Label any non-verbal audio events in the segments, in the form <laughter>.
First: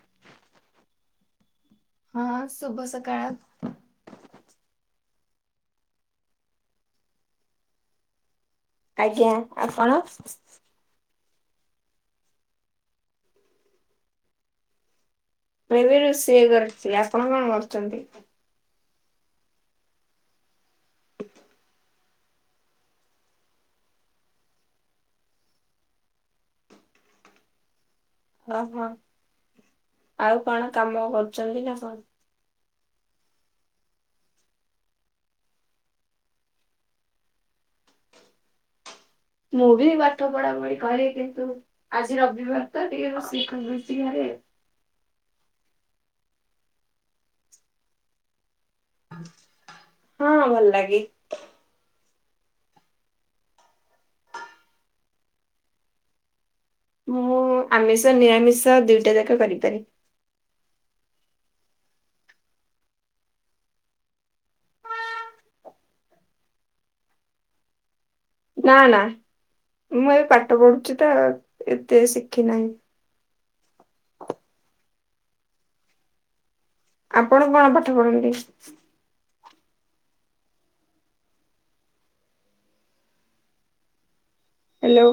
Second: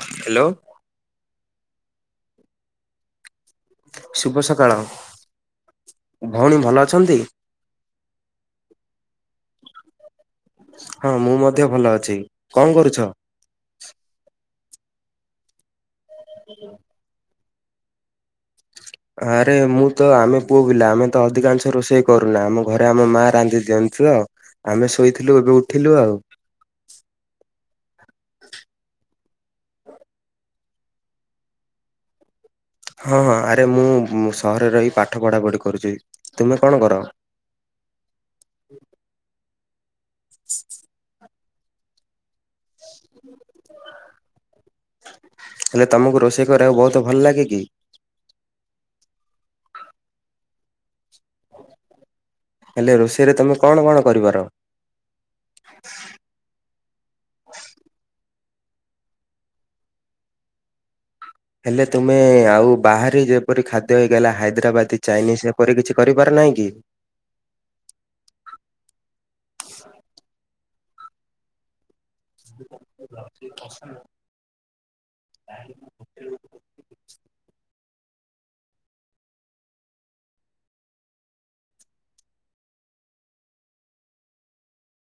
Hello. ହଁ ଶୁଭ ସକାଳ। ଶୁଭ ସକାଳ। ଭଉଣୀ ଭଲ ଅଛନ୍ତି? ଆଜ୍ଞା। ଆପଣ? ହଁ ମୁଁ ମଧ୍ୟ ଭଲ ଅଛି। କଣ କରୁଛ? ମୁଁ ଏବେ ରୋଷେଇ କରୁଚି। ଆପଣ କଣ କରୁଚନ୍ତି? ଆରେ ମୁଁ ତ ଆମେ ପୁଅ ପିଲା ଆମେ ତ ଅଧିକାଂଶ ରୋଷେଇ କରୁନା ଆମ ଘରେ ଆମ ମା ରାନ୍ଧି ଦିଅନ୍ତି। <unintelligible> ଆମେ ଶୋଇଥିଲୁ ଏବେ ଉଠିଲୁ ଆଉ। ଅଁ ହଁ ଆଉ କଣ କାମ କରୁଚନ୍ତି ନା କଣ? ହଁ ହଁ ଆରେ ମୁଁ ସହରରେ ରହି ପାଠ ପଢା ପଢ଼ି କରୁଚି। ତୁମେ କଣ କର? ମୁଁ ବି ପାଠ ପଢା ପଢି କରେ। କିନ୍ତୁ ଆଜି ରବିବାର ତ ଟିକେ ରୋଷେଇ କରିଦେଉଚି ଘରେ। ହେଲେ ତମକୁ ରୋଷେଇ କରିବାକୁ ବହୁତ ଭଲ ଲାଗେ କି? ହଁ ଭଲ ଲାଗେ। ହେଲେ ରୋଷେଇରେ ତୁମେ କଣ କଣ କରିପାର? ମୁଁ ଆମିଷ ନିରାମିଷ ଦିଇଟା ଯାକ କରିପାରେ। ହେଲେ ତୁମେ ଆଉ ବାହାରି ଯେପରି ଖାଦ୍ୟ ହେଇଗଲା ହାଇଦ୍ରାବାଦି ଚାଇନିଜ ଏପରି କିଛି କରିପାର ନାହିଁ କି? ନା ନା ମୁଁ ଏବେ ପାଠ ପଢୁଚି ତ ଏତେ ଶିଖି ନାହିଁ। <inaudible> ଆପଣ କଣ ପାଠ ପଢନ୍ତି? ହ୍ୟାଲୋ।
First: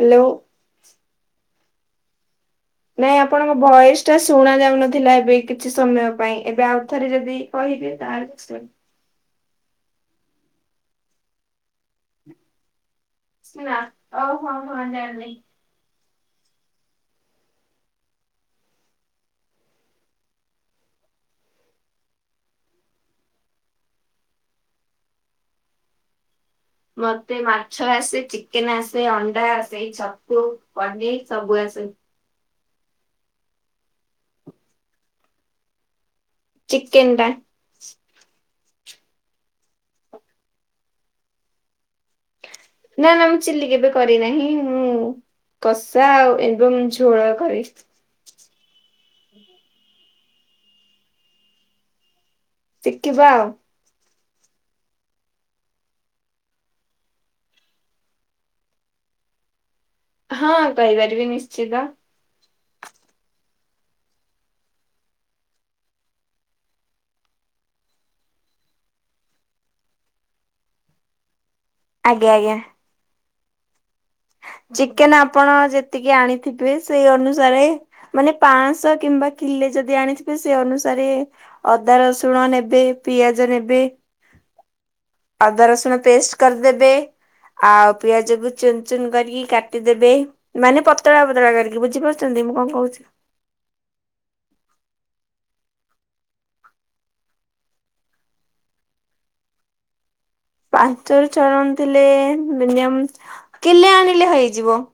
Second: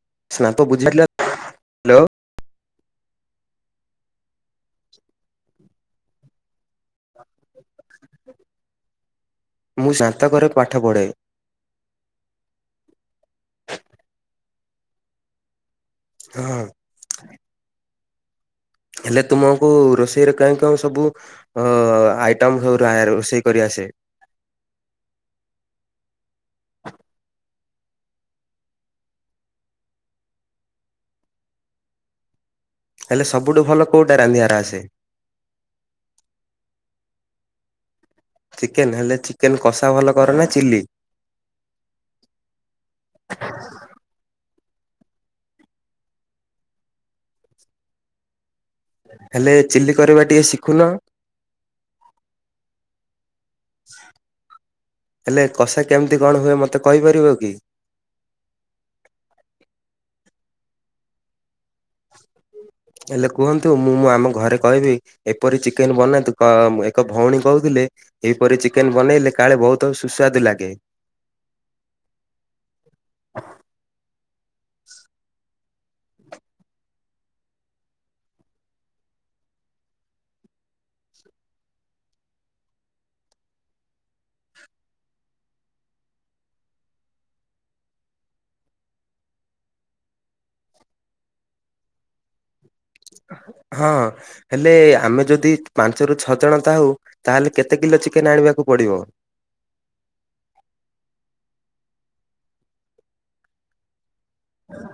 ହ୍ୟାଲୋ। <unintelligible> ହ୍ୟାଲୋ ନାଇଁ ଆପଣଙ୍କ ଭଏସଟା ଶୁଣା ଯାଉନଥିଲା ଏବେ କିଛି ସମୟ ପାଇଁ ଏବେ ଆଉଥରେ ଯଦି କହିବେ ତାହେଲେ ମୁଁ ସାନ୍ତକ ପାଠ ପଢ଼େ। ନା ଓ ହଁ ହଁ ଜାଣିଲି। ହଁ। ହେଲେ ତୁମକୁ ରୋଷେଇରେ କେଉ କେଉ ସବୁ ଓ ଆଇଟମ ସବୁ ରା ରୋଷେଇ କରି ଆସେ? ମତେ ମାଛ ଆସେ ଚିକେନ ଆସେ ଅଣ୍ଡା ଆସେ ଛତୁ ପନିର ସବୁ ଆସେ। ହେଲେ ସବୁଠୁ ଭଲ କଉଟା ରାନ୍ଧିବାର ଆସେ? ଚିକେନ ଟା। ଚିକେନ ହେଲେ ଚିକେନ କଷା ଭଲ କର ନା ଚିଲି? ନା ମୁଁ ଚିଲି କେବେ କରିନାହିଁ ମୁଁ କଷା ଆଉ ଏବମ୍ ଝୋଳ କରି। ହେଲେ ଚିଲି କରିବା ଟିକେ ଶିଖୁନ? ଶିଖିବା ଆଉ। ହେଲେ କଷା କେମିତି କଣ ହୁଏ ମତେ କହିପାରିବକି? ହଁ କହିପାରିବି ନିଶ୍ଚିତ। ହେଲେ କୁହନ୍ତୁ ମୁଁ ମୁଁ ଆମ ଘରେ କହିବି ଏପରି ଚିକେନ ବନାନ୍ତୁ କ ଏକ ଭଉଣୀ କହୁଥିଲେ ଏହିପରି ଚିକେନ୍ ବନେଇଲେ କାଳେ ବହୁତ୍ ସୁସ୍ୱାଦୁ ଲାଗେ। ଆଜ୍ଞା ଆଜ୍ଞା। ଚିକେନ୍ ଆପଣ ଯେତିକି ଆଣିଥିବେ ସେଇ ଅନୁସାରେ ମାନେ ପାଆଁଶହ କିମ୍ବା କିଲେ ଯଦି ଆଣିଥିବେ ସେଅନୁସାରେ ଅଦା ରସୁଣ ନେବେ ପିଆଜ ନେବେ ଆଦା ରସୁଣ ପେଷ୍ଟ କରିଦେବେ ଆଉ ପିଆଜକୁ ଚୁନ୍ ଚୁନ୍ କରିକି କାଟିଦେବେ ମାନେ ପତଳା ପତଳା କରିକି ବୁଝିପାରୁଚନ୍ତି ମୁଁ କଁ କହୁଚି? ହଁ। ହେଲେ ଆମେ ଯଦି ପାଞ୍ଚରୁ ଛଅ ଜଣ ଥାହୁ ତାହେଲେ କେତେ କିଲୋ ଚିକେନ୍ ଆଣିବାକୁ ପଡ଼ିବ? ପାଞ୍ଚରୁ ଛ ଜଣ ଥିଲେ ମିନିଅମ୍ କିଲେ ଆଣିଲେ ହେଇଯିବ।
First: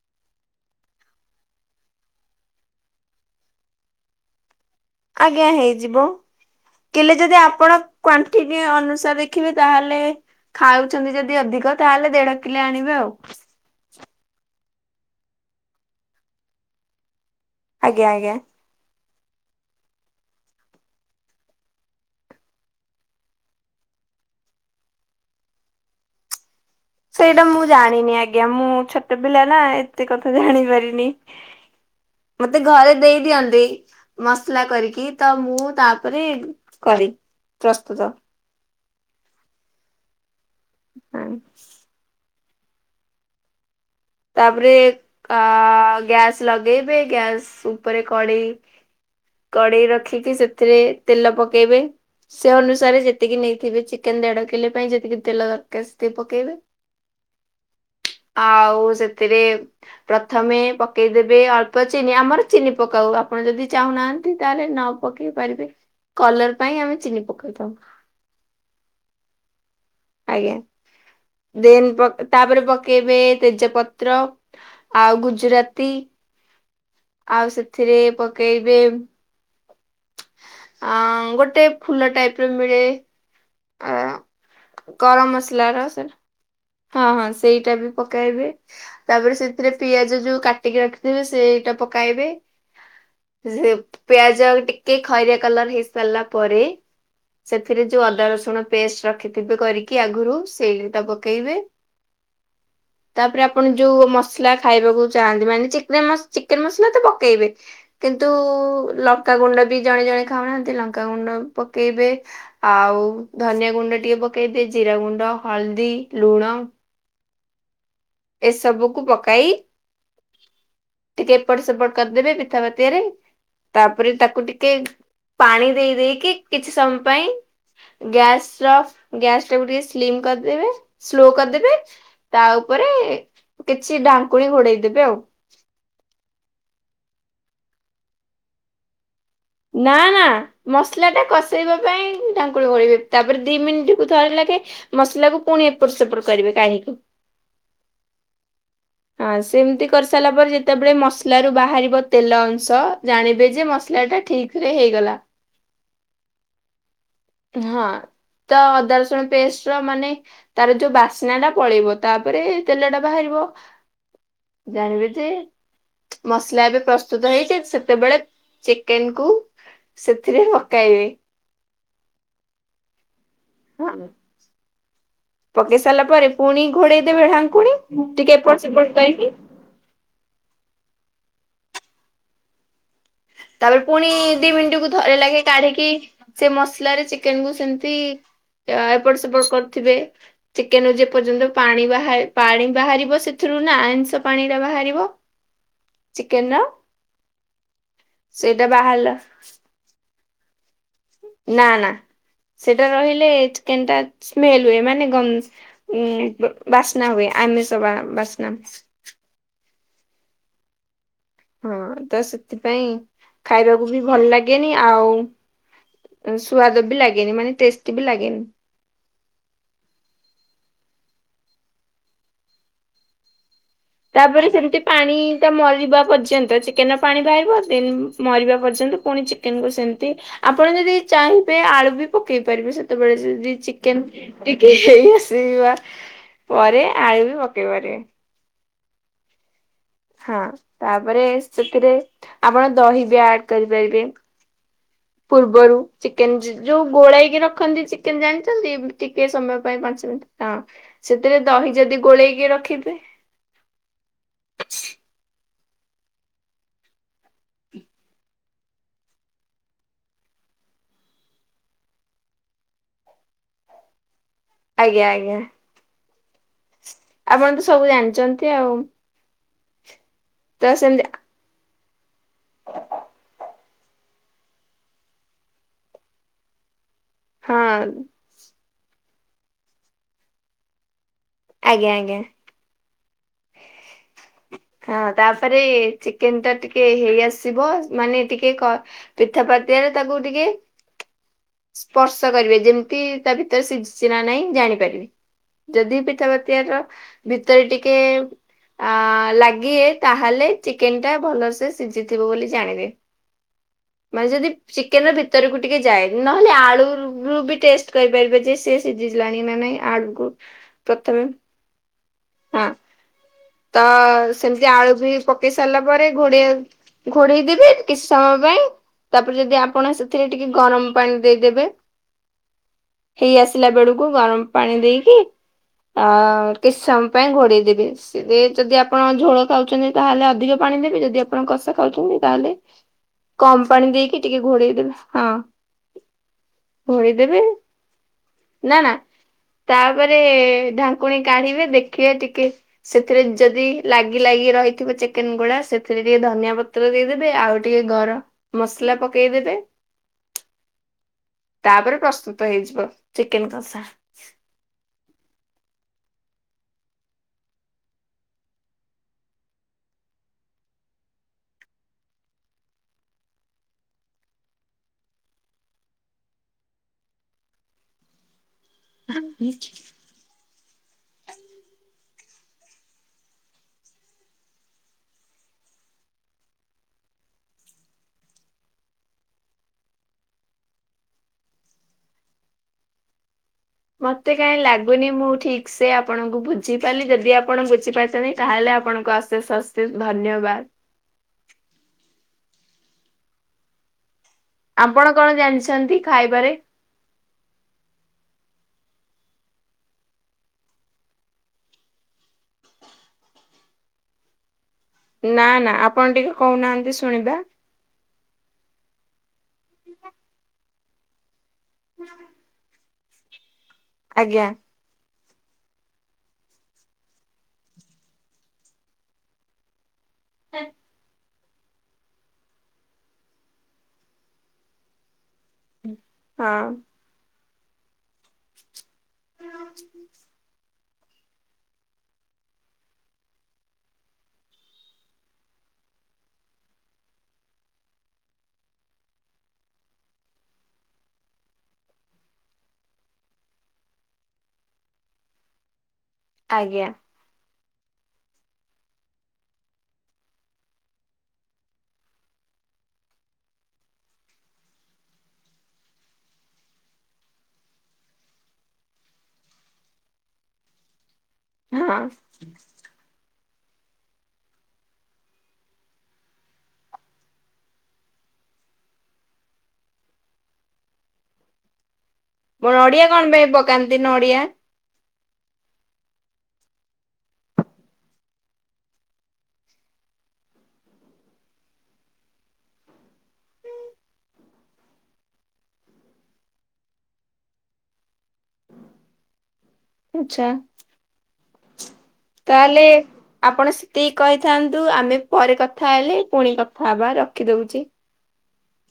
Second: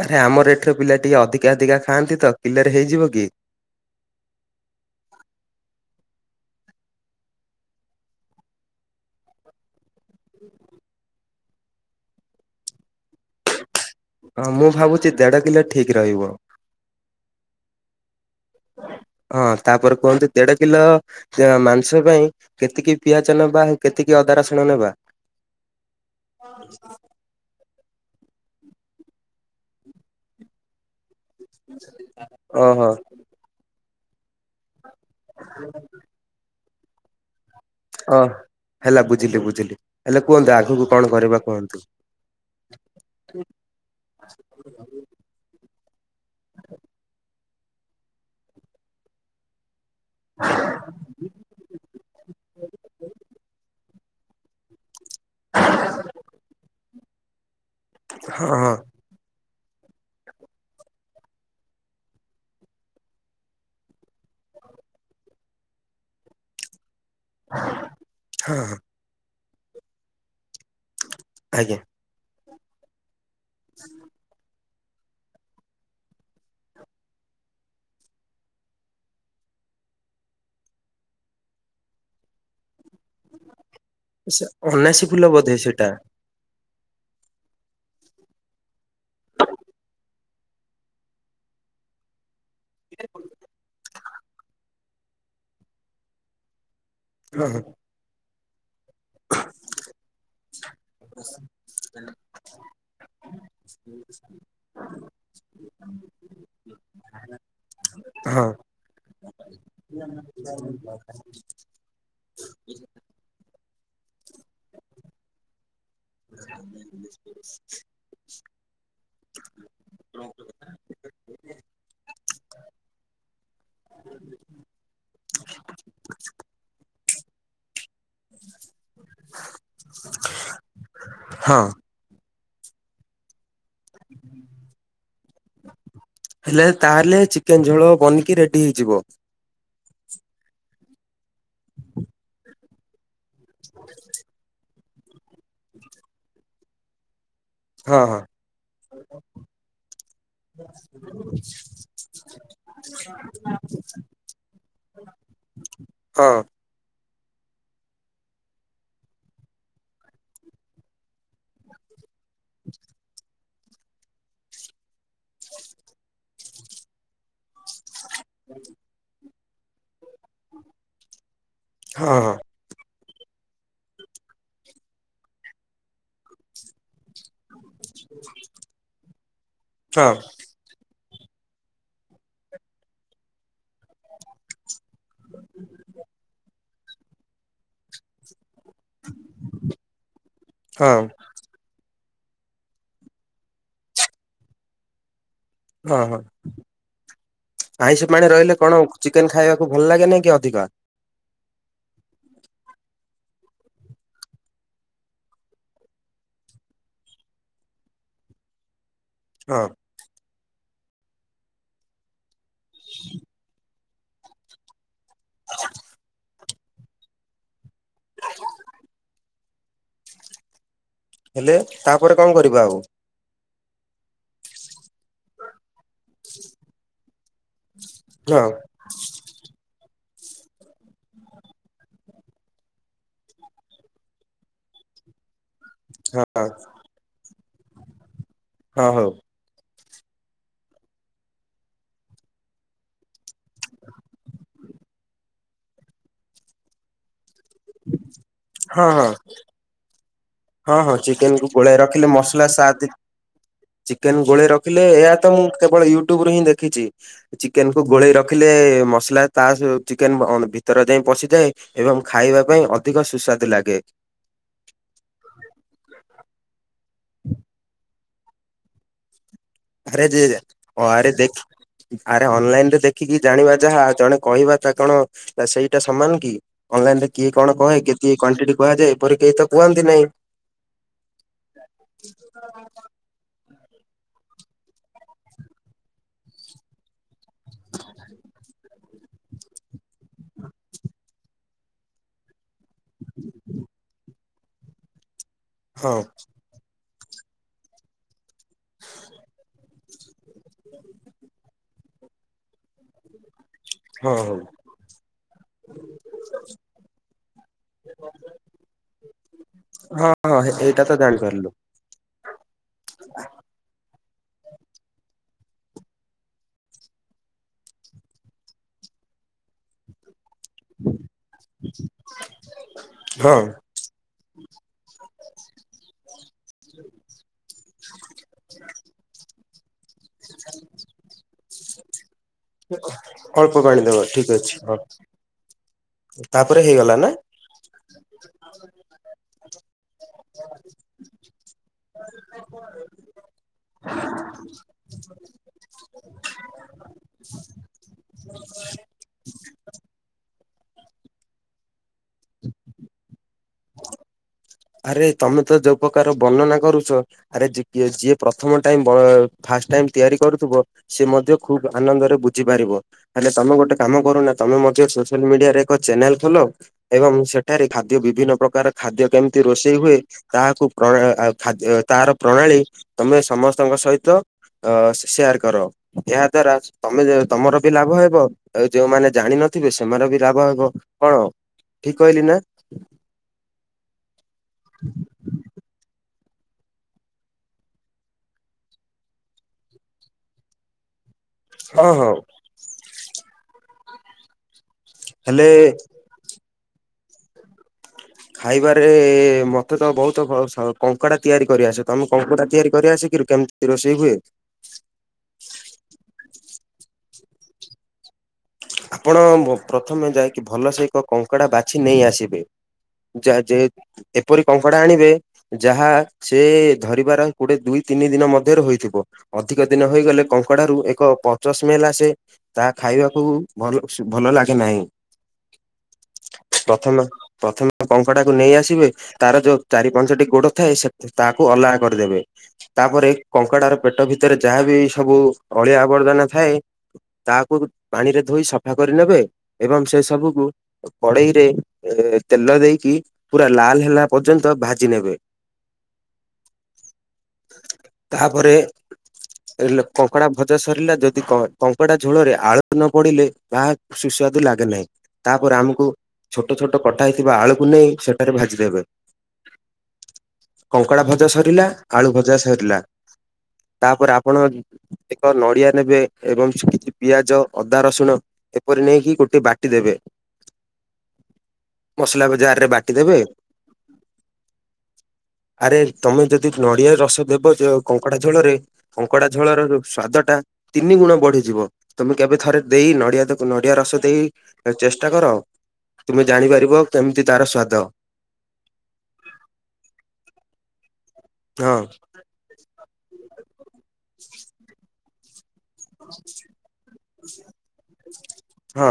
ଆରେ ଆମ ରେଟର ପିଲା ଟିକେ ଅଧିକା ଅଧିକା ଖାଆନ୍ତିତ କିଲେରେ ହେଇଯିବକି? ଆଜ୍ଞା ହେଇଯିବ କିଲେ ଯଦି ଆପଣ କ୍ୱାଟିନୁ ଅନୁସାରେ ଦେଖିବେ ତାହେଲେ ଖାଉଚନ୍ତି ଯଦି ଅଧିକ ତାହେଲେ ଦେଢ କିଲେ ଆଣିବେ ଆଉ। ହଁ ମୁଁ ଭାବୁଚି ଦେଢ କିଲୋ ଠିକ୍ ରହିବ। ଆଜ୍ଞା ଆଜ୍ଞା। ହଁ ତାପରେ କୁହନ୍ତୁ ଦେଢ କିଲୋ ଯ ମାଂସ ପାଇଁ କେତିକି ପିଆଜ ନେବା ଆଉ କେତିକି ଅଦା ରସୁଣ ନେବା? ହଁ <unintelligible> ସେଇଟା ମୁଁ ଜାଣିନି ଆଜ୍ଞା ମୁଁ ଛୋଟ ପିଲାନା ଏତେ କଥା ଜାଣି ପାରିନି। ମତେ ଓହୋ ଘରେ ଦେଇ ଦିଅନ୍ତି ମସଲା କରିକି ତ ମୁଁ ତାପରେ କରି ପ୍ରସ୍ତୁତ ଓ ହେଲା ବୁଝିଲି ବୁଝିଲି ହେଲେ କୁହନ୍ତୁ ଆଗକୁ କଣ କରିବା କୁହନ୍ତୁ? ତାପରେ ଆ ଗ୍ୟାସ୍ ଲଗେଇବେ ଗ୍ୟାସ ଉପରେ କଡ଼େଇ କଡ଼େଇ ରଖିକି ସେଥିରେ ତେଲ ପକେଇବେ ସେ ଅନୁସାରେ ଯେତିକି ନେଇଥିବେ ଚି ଚିକେନ୍ ଦେଢ଼କିଲେ ପାଇଁ ଯେତିକି ତେଲ ଦରକାର୍ ସେତିକି ପକେଇବେ ହଁ ହଁ ଆଉ ସେଥିରେ ପ୍ରଥମେ ପକେଇଦେବେ ଅଳ୍ପ ଚିନି ଆମର ଚିନି ପକାଉ ଆପଣ ଯଦି ଚାହୁଁନାହାନ୍ତି ତାହେଲେ ନ ପକେଇ ପାରିବେ କଲର୍ ପାଇଁ ଆମେ ଚିନି ପକେଇଥାଉ। ହଁ ହଁ। ଆଜ୍ଞା ଆଜ୍ଞା ଦେନ୍ ପକ୍ ତାପରେ ପକେଇବେ ତେଜପତ୍ର ଆଉ ଗୁଜୁରାତି ଆଉ ସେଥିରେ ପକେଇବେ ଆଁ ଗୋଟେ ଫୁଲ ଟାଇପର ମିଳେ ଆ, ସା ଅନାସୀ ଗରମ ଫୁଲ ବୋଧେ ମସଲା ର ସେଟା। ହଁ ହଁ ସେଇଟାବି ପକାଇବେ ତାପରେ ସେଥିରେ ପିଆଜ ଯୋଉ କା ଟିକି ରଖିଥିବେ ସେଇଟା ପକାଇବେ ସେପିଆଜ ଆଉ ଟିକ୍ କେ ଖରିଆ କଲର ହେଇ ସାରିଲା ପରେ ହଁ ହଁ ସେଥିରେ ଯୋଉ ଅଦା ରସୁଣ ପେଷ୍ଟ ରଖିଥିବେ କରିକି ଆଗରୁ ସେଇଟା ପ <inaudible> ତାପରେ ଆପଣ ଯୋଉ ମସଲା ଖାଇବାକୁ ଚାହାନ୍ତି ମାନେ ଚିକ୍ନେ ମସ୍ ଚିକେନ ମସଲା ତ ପକେଇବେ କିନ୍ତୁ ହଁ ଲଙ୍କାଗୁଣ୍ଡ ବି ଜଣେ ଜଣେ ଖାଉନାହାନ୍ତି ଲଙ୍କାଗୁଣ୍ଡ ପ ପକେଇବେ ଆଉ ଧନିଆ ଗୁଣ୍ଡ ଟିକେ ପକେଇବେ ଜିରା ଗୁଣ୍ଡ ହଳଦୀ ଲୁଣ <unintelligible> ଏସବୁ କୁୁ ପକାଇ ଟିକେ ଏପଟ ସେପଟ କରିଦେବେ ପିଠା ପାତିଆରେ ତାପରେ ତାକୁ ଟିକେ ପାଣି ଦେଇ ଦେଇକି କିଛି ସମୟ ପାଇଁ ଗ୍ୟାସ୍ ର ଗ୍ୟାସ୍ ଟାକୁ ଟିକେ ସ୍ଲିମ କରିଦେବେ ସ୍ଲୋ ହଁ। କରିଦେବେ ତା ଉପରେ କିଛି ଢ଼ାଙ୍କୁଳି ଘୋଡେଇ ଦେବେ ଆଉ ହେଲେ ତାହେଲେ ଚିକେନ ଝୋଳ ବନିକି ରେଡି ହେଇଯିବ ନା ନା ମସଲା ଟା କଷେଇବା ପାଇଁ ଢାଙ୍କୁଳି ଗଳେଇବେ ତାପରେ ଦି ମିନିଟ କୁ ଥର ଲେଖେ ମସଲା କୁ ପୁଣି ଏପଟ ସେପଟ କରିବେ କାଢିକି ହଁ ହଁ ହଁ ସେମିତି କରି ସାରିଲା ପରେ ଯେତେବେଳେ ମସଲା ରୁ ବାହାରିବ ତେଲ ଅଂଶ ଜାଣିବେ ଯେ ଟା ଠିକରେ ହେଇଗଲା ହଁ ହଁ ତ ଅଦା ରସୁଣ ପେଷ୍ଟ୍ ର ମାନେ ତାର ଯୋଉ ବାସ୍ନା ଟା ପଳେଇବ ତାପରେ ତେଲ ଟା ବାହାରିବ ଜାଣିବି ଯେ ମସଲା ଏବେ ପ୍ରସ୍ତୁତ ହେଇଛି ସେତେବେଳେ <unintelligible> ଚିକେନ୍ କୁ ସେଥିରେ ପକାଇବେ ହଁ ହଁ ପକେଇ ସାରିଲା ପରେ ପୁଣି ଘୋଡେଇ ଦେବେ ଢାଙ୍କ ଙ୍କୁଣି ଟିକେ ଏପଟ ସେପଟ ପାଇକି ହଁ ତାପରେ ପୁଣି ଦି ମିନିଟ କୁ ଥରେ ଲେଖେ କାଢିକି ସେ ମସଲା ରେ ଚିକେନ କୁ ସେମତି ଏପଟ ସେପଟ କରିଥିବେ ଚିକେନ ହଁ କୁ ଯେପର୍ଯ୍ୟନ୍ତ ପାଣି ବା ପାଣି ବାହାରିବ ସେଥିରୁ ନା ଆଇଁଷ ପାଣି ଟା ବାହାରିବ ହଁ ହଁ ଚିକେନ ର ଆଇଁଷ ପାଣି ରହିଲେ ସେଇଟା କଣଉ ବାହାରିଲା ଚିକେନ ଖାଇବା ତା ଭଲ ଲାଗେ ନାଇଁ କି ଅଧିକା ନା ନା ସେଟା ରହିଲେ ଚିକେନ୍ ଟା ସ୍ମେଲ ହୁଏ ମାନେ ଗ ଉଁ ବାସ୍ନା ହୁଏ ଆମିଷ ବାସ୍ନା ହଁ ହଁ ତ ସେଥିପାଇଁ ଖାଇବାକୁ ବି ଭଲ ଲାଗେନି ଆଉ ସୁ୍ୱାଦ ବି ଲାଗେନି ମାନେ ଟେଷ୍ଟି ବି ଲାଗେନି ହେଲେ ତାପରେ କଣ କରିବା ଆଉ ତାପରେ ସେମିତି ପାଣି ତ ମରିବ ପର୍ଯ୍ୟନ୍ତ ଚିକେନ ର ପାଣି ବାହାରିବ ଦେନ୍ ହଁ ମରିବା ପର୍ଯ୍ୟନ୍ତ ଚିକେ ଚିକେନ୍ କୁ ସେମତି ଆପଣ ଯଦି ଚାହିଁବେ ଆଳୁ ବି ପକେଇ ପାରିବେ ସେତେବେଳେ ଯଦି ଚିକେନ୍ ଟିକେ ହେଇ ଆସିବା ହଁ ପରେ ଆଳୁ ବି ପକେଇ ପାରିବେ ହଁ ହଉ ହଁ ତାପରେ ସେଥିରେ ଆପଣ ଦହି ବି ଆଡ୍ କରିପାରିବେ ପୂର୍ବରୁ ଚିକେନ ଯୋଉ ଗୋଳେଇକିନା ରଖନ୍ତି ଚିକେନ ଜାଣିଛନ୍ତି ହଁ ହଁ ଟିକେ ସମୟ ପାଇଁ ପାଞ୍ଚ ମିନିଟ। ହଁ ହଁ ଚିକେନ ସେଥିରେ କୁ ଦହି ଗୋଳାଇ ଯଦି ରଖିଲେ ମସଲା ଗୋଳେଇକି ସାଦ ରଖିବେ ଚିକେନ ଗୋଳେଇ ରଖିଲେ ଏହା ତ ମୁଁ କେବଳ ୟୁଟ୍ୟୁବ ରୁ ହିଁ ଦେଖିଛି। ଚିକେନକୁୁ ଗୋଳେଇ ରଖିଲେ ମସଲା ତା ଚିକେନ ଭିତର ଯାଏ ପଶିଯାଏ। ଏବଂ ଖାଇବା ପାଇଁ ଅଧିକ ସୁସ୍ୱାଦ ଲାଗେ। ଆଜ୍ଞା ଆଜ୍ଞା। ଆପଣ ତ ସବୁ ଜାଣିଛନ୍ତି ଆଉ। ଆରେ ଯେ ତ ଓ ସେମିତି ଆରେ ଦେଖି ଆରେ ଅନଲାଇନ ରେ ଦେଖିକି ଜାଣିବା ଯାହା ଜଣେ କହିବା ତା କଣ ସେଇଟା ସମାନ କି? ଅନଲାଇନ ରେ କିଏ କଣ ହଁ କହେ କେଏ କ୍ଵଣ୍ଟି କୁହାଯାଏ ଏପରି କେହି ତ କୁହନ୍ତି ନାହିଁ। ଆଜ୍ଞା ଆଜ୍ଞା। ହଁ ତାପରେ ଚିକେନ ଟା ଟିକେ ହେଇ ଆସ ଆସିବ ମାନେ ଟିକେ କ ପିଠାପତିଆରେ ତାକୁ ଟିକେ ସ୍ପର୍ଶ କରିବେ ଯେମିତି ତା ଭିତରେ ସିଝିଛି ନା ନାହିଁ ଜାଣିପାରିବି ହଁ ଯଦି ପିଠା ପାତି ତିଆର ଭିତରେ ଟିକେ ଆ ଲାଗେ ତାହେଲେ ଚିକେନ ଟା ଭଲସେ ସିଝିଥିବ ବୋଲି ଜାଣିବେ। ହଁ। ମାନେ ହଉ। ଯଦି ଚିକେନ ର ଭିତରକୁ ଟିକେ ଯାଏ ନହେଲେ ଆଳୁରୁ ବି ଟେଷ୍ଟ କରିପାରିବେ ଯେ ସେ ସିଝିଲାଣି ନା ନାହିଁ ହଁ ଆଗ୍ ହଁ ଏଇଟା ତ ଜାଣିପାରିଲୁ। ହଁ ହ <unintelligible> ତ ସେମିତି ଆଳୁ ବି ପକେଇ ସାରିଲା ପରେ ଘୋଡିଆ ଘୋଡେଇ ଦେବେ କିଛି ସମୟ ପାଇଁ ତାପରେ ଯଦି ଆପଣ ଏଥିରେ ଟିକେ ଗରମ ପାଣି ଦେଇଦେବେ ହେଇ ହଁ ଆସିଲା ବେଳକୁ ଗରମ ପାଣି ଦେଇକି ଆ କିଛି ସମୟ ପାଇଁ ଘୋଡେଇଦବେ। ତେବେ ଯଦି ଆପଣ ଝୋଳ ଖାଉଛନ୍ତି ତାହେଲେ ଅଧିକ ପାଣି ଦେବେ ଯଦି ଆପଣ କଷା ଖାଉଛନ୍ତି ତାହେଲେ ଅଳ୍ପ କମ ପାଣି ଦବ ଦେଇକି ଠିକ ଟିକେ ଅଛି ଘୋଡେଇଦବେ ହଁ। ତାପରେ ହେଇଗଲା ନା ଘୋଡେଇ ଦେବେ ନା ନା ତାପରେ ଢାଙ୍କୁଣୀ କାଢିବେ ଦେଖିବେ ଟିକେ ସେଥିରେ ଯଦି ଲାଗି ଲାଗି ରହିଥିବ। ଚିକେ ଗୋଳା ସେଥିରେ ଟିକେ ଧନିଆ ପତ୍ର ଦେଇଦେବେ ଆଉ ଟିକେ ଗରମ ମସଲା ପକେଇଦବେ। <unintelligible> ତାପରେ ପ୍ରସ୍ତୁତ ହେଇଯିବ ଚିକେନ କଷା। ଆରେ ତମେ ତ ଯୋଉ ପ୍ରକାର ବର୍ଣ୍ଣନା କରୁଛ ଆରେ ଯିଏ ପ୍ରଥମ ଟାଇମ ଫାଷ୍ଟ ଟାଇମ ତିଆରି କରୁଥିବ ସେ ମଧ୍ୟ ଖୁବ ଆନନ୍ଦରେ ବୁଝି ପାରିବ। ହେଲେ ତମେ ଗୋଟେ କାମ କରୁନା ତମେ ମଧ୍ୟ ସୋସିଆଲ ମିଡିଆରେ ଏକ ଚ୍ୟାନେଲ ଖୋଲ ଏବଂ ସେଠାରେ ଖାଦ୍ୟ ବିଭିନ୍ନ ପ୍ରକାର ଖାଦ୍ୟ କେମିତି ରୋଷେଇ ହୁଏ ତାହାକୁ ପ୍ରଣୟ ଖାଦ୍ୟ ତାର ପ୍ରଣାଳୀ ତମେ ସମସ୍ତଙ୍କ ସହିତ ଅ ସେୟାର କର ଏହା ଦ୍ଵାରା ତମେ ତମର ବି ଲାଭ ହେବ। ଆଉ ଯୋଉମାନେ ଜାଣିିନଥିବେ ସେମାନେ ବି ଲାଭ ହେବ କଣ ଠିକ କହିଲି ନା? ମତେ କାହିଁ ଲାଗୁନି ମୁଁ ଠିକ ସେ ଆପଣଙ୍କୁ ବୁଝିପାରିଲି ଯଦି ଆପଣ ବୁଝିପାରିଛନ୍ତି ତାହେଲେ ଆପଣଙ୍କୁ ଅଶେଷ ଅଶେଷ ଧନ୍ୟବାଦ। ହଁ ହଉ। ଆପଣ କଣ ହେଲେ ଜାଣିଛନ୍ତି ଖାଇବାରେ? ଖାଇବାରେ ମତେ ତ ବହୁତ କଙ୍କଡ଼ା ତିଆରି କରିଆସେ ତମେ କଙ୍କଡ଼ା ତିଆରି କରିଆସି <unintelligible> ରୋଷେଇ ହୁଏ। ନା ନା ଆପଣ ଟିକେ କହୁନାହାନ୍ତି ଶୁଣିବା। ଆପଣ ପ୍ରଥମେ ଯାଇକି ଭଲସେ ଏକ କଙ୍କଡା ବାଛି ନେଇ ଆସିବେ। ଯା ଯେ ଏପରି ଆଜ୍ଞା କଙ୍କ୍ କଙ୍କଡା ଆଣିବେ ଯାହା ସେ ଧରିବାର ଗୋଟେ ଦୁଇ ତିନି ଦିନ ମଧ୍ୟର ହୋଇଥିବ। ଅଧିକ ଦିନ ହୋଇଗଲେ କଙ୍କଡାରୁ ଏକ ପଚ ସ୍ମେଲ ଆସେ ତାହା ଖାଇବାକୁ ଭଲ ଭଲ ଲାଗେ ନାହିଁ। ହଁ। ପ୍ରଥମ ପ୍ରଥମେ କଙ୍କଡା କୁ ନେଇ ଆସିବେ ତାର ଯୋଉ ଚାରି ପାଞ୍ଚଟି ଗୋଡ ଥାଏ ସେ ତାକୁ ଅଲଗା କରିଦେବେ। ତାପରେ କଙ୍କଡାର ପେଟ ଭିତରେ ଯାହାବି ସବୁ ଅଳିଆ ଆବର୍ଜନା ଥାଏ ତାହାକୁ ପାଣିରେ ଧୋଇ ସଫା କରିନେବେ ଏବଂ ସେ ସବୁକୁ କଡେଇରେ ତେଲ ଦେଇକି ପୁରା ଲାଲ ହେଲା ପର୍ଯ୍ୟନ୍ତ ଭାଜି ନେବେ। <unintelligible> ଆଜ୍ଞା। ତାହା ପରେ କଙ୍କଡା ଭଜା ସରିଲା ଯଦି କଙ୍କଡା ଝୋଳରେ ଆଳୁ ନ ପଡିଲେ <unintelligible> ସୁସ୍ୱାଦୁ ଲାଗେ ନାହିଁ ତାପରେ ଆମକୁ ଛୋଟ ଛୋଟ କଟା ହେଇଥିବା ଆଳୁକୁ ନେଇ ସେଠାରେ ଭାଜିନେବେ। କଙ୍କଡା ଭଜା ସରିଲା ଆଳୁ ହଁ ଭଜା ସରିଲା। ତାପରେ ଆପଣ ଏକ ନଡ଼ିଆ ନେବେ ଏବଂ <unintelligible> କିଛି ପିଆଜ ଅଦା ରସୁଣ ଏପରି ନେଇକି <unintelligible> ବାଟି ଦେବେ ମସଲା ଜାରରେ ବାଟି ନଡିଆ ଦେବେ କଣ ପାଇଁ ପକାନ୍ତି ନଡିଆ? ଆରେ ତମେ ଯଦି ନଡିଆ ରସ ଦେବ ଯେ କଙ୍କଡା ଝୋଳରେ କଙ୍କଡା ଝୋଳର <unintelligible> ସ୍ଵାଦ ଟା ତିନି ଗୁଣ ବଢିଯିବ। ତମେ କେବେ ଥରେ ଦେଇ ନଡିଆ ନଡିଆ ରସ ଦେଇ ଚେଷ୍ଟା କର। ତୁମେ ଜାଣିପାରିବ କେମତି ତାର ସ୍ଵାଦ। ଆଚ୍ଛା। ହଁ। କାହାଲେ ଆପଣ ସେତିକି କହିଥାନ୍ତୁ ଆମେ ପରେ କଥା ହେଲେ ପୁଣି କଥା ହବା ରଖିଦଉଚି। ହଁ।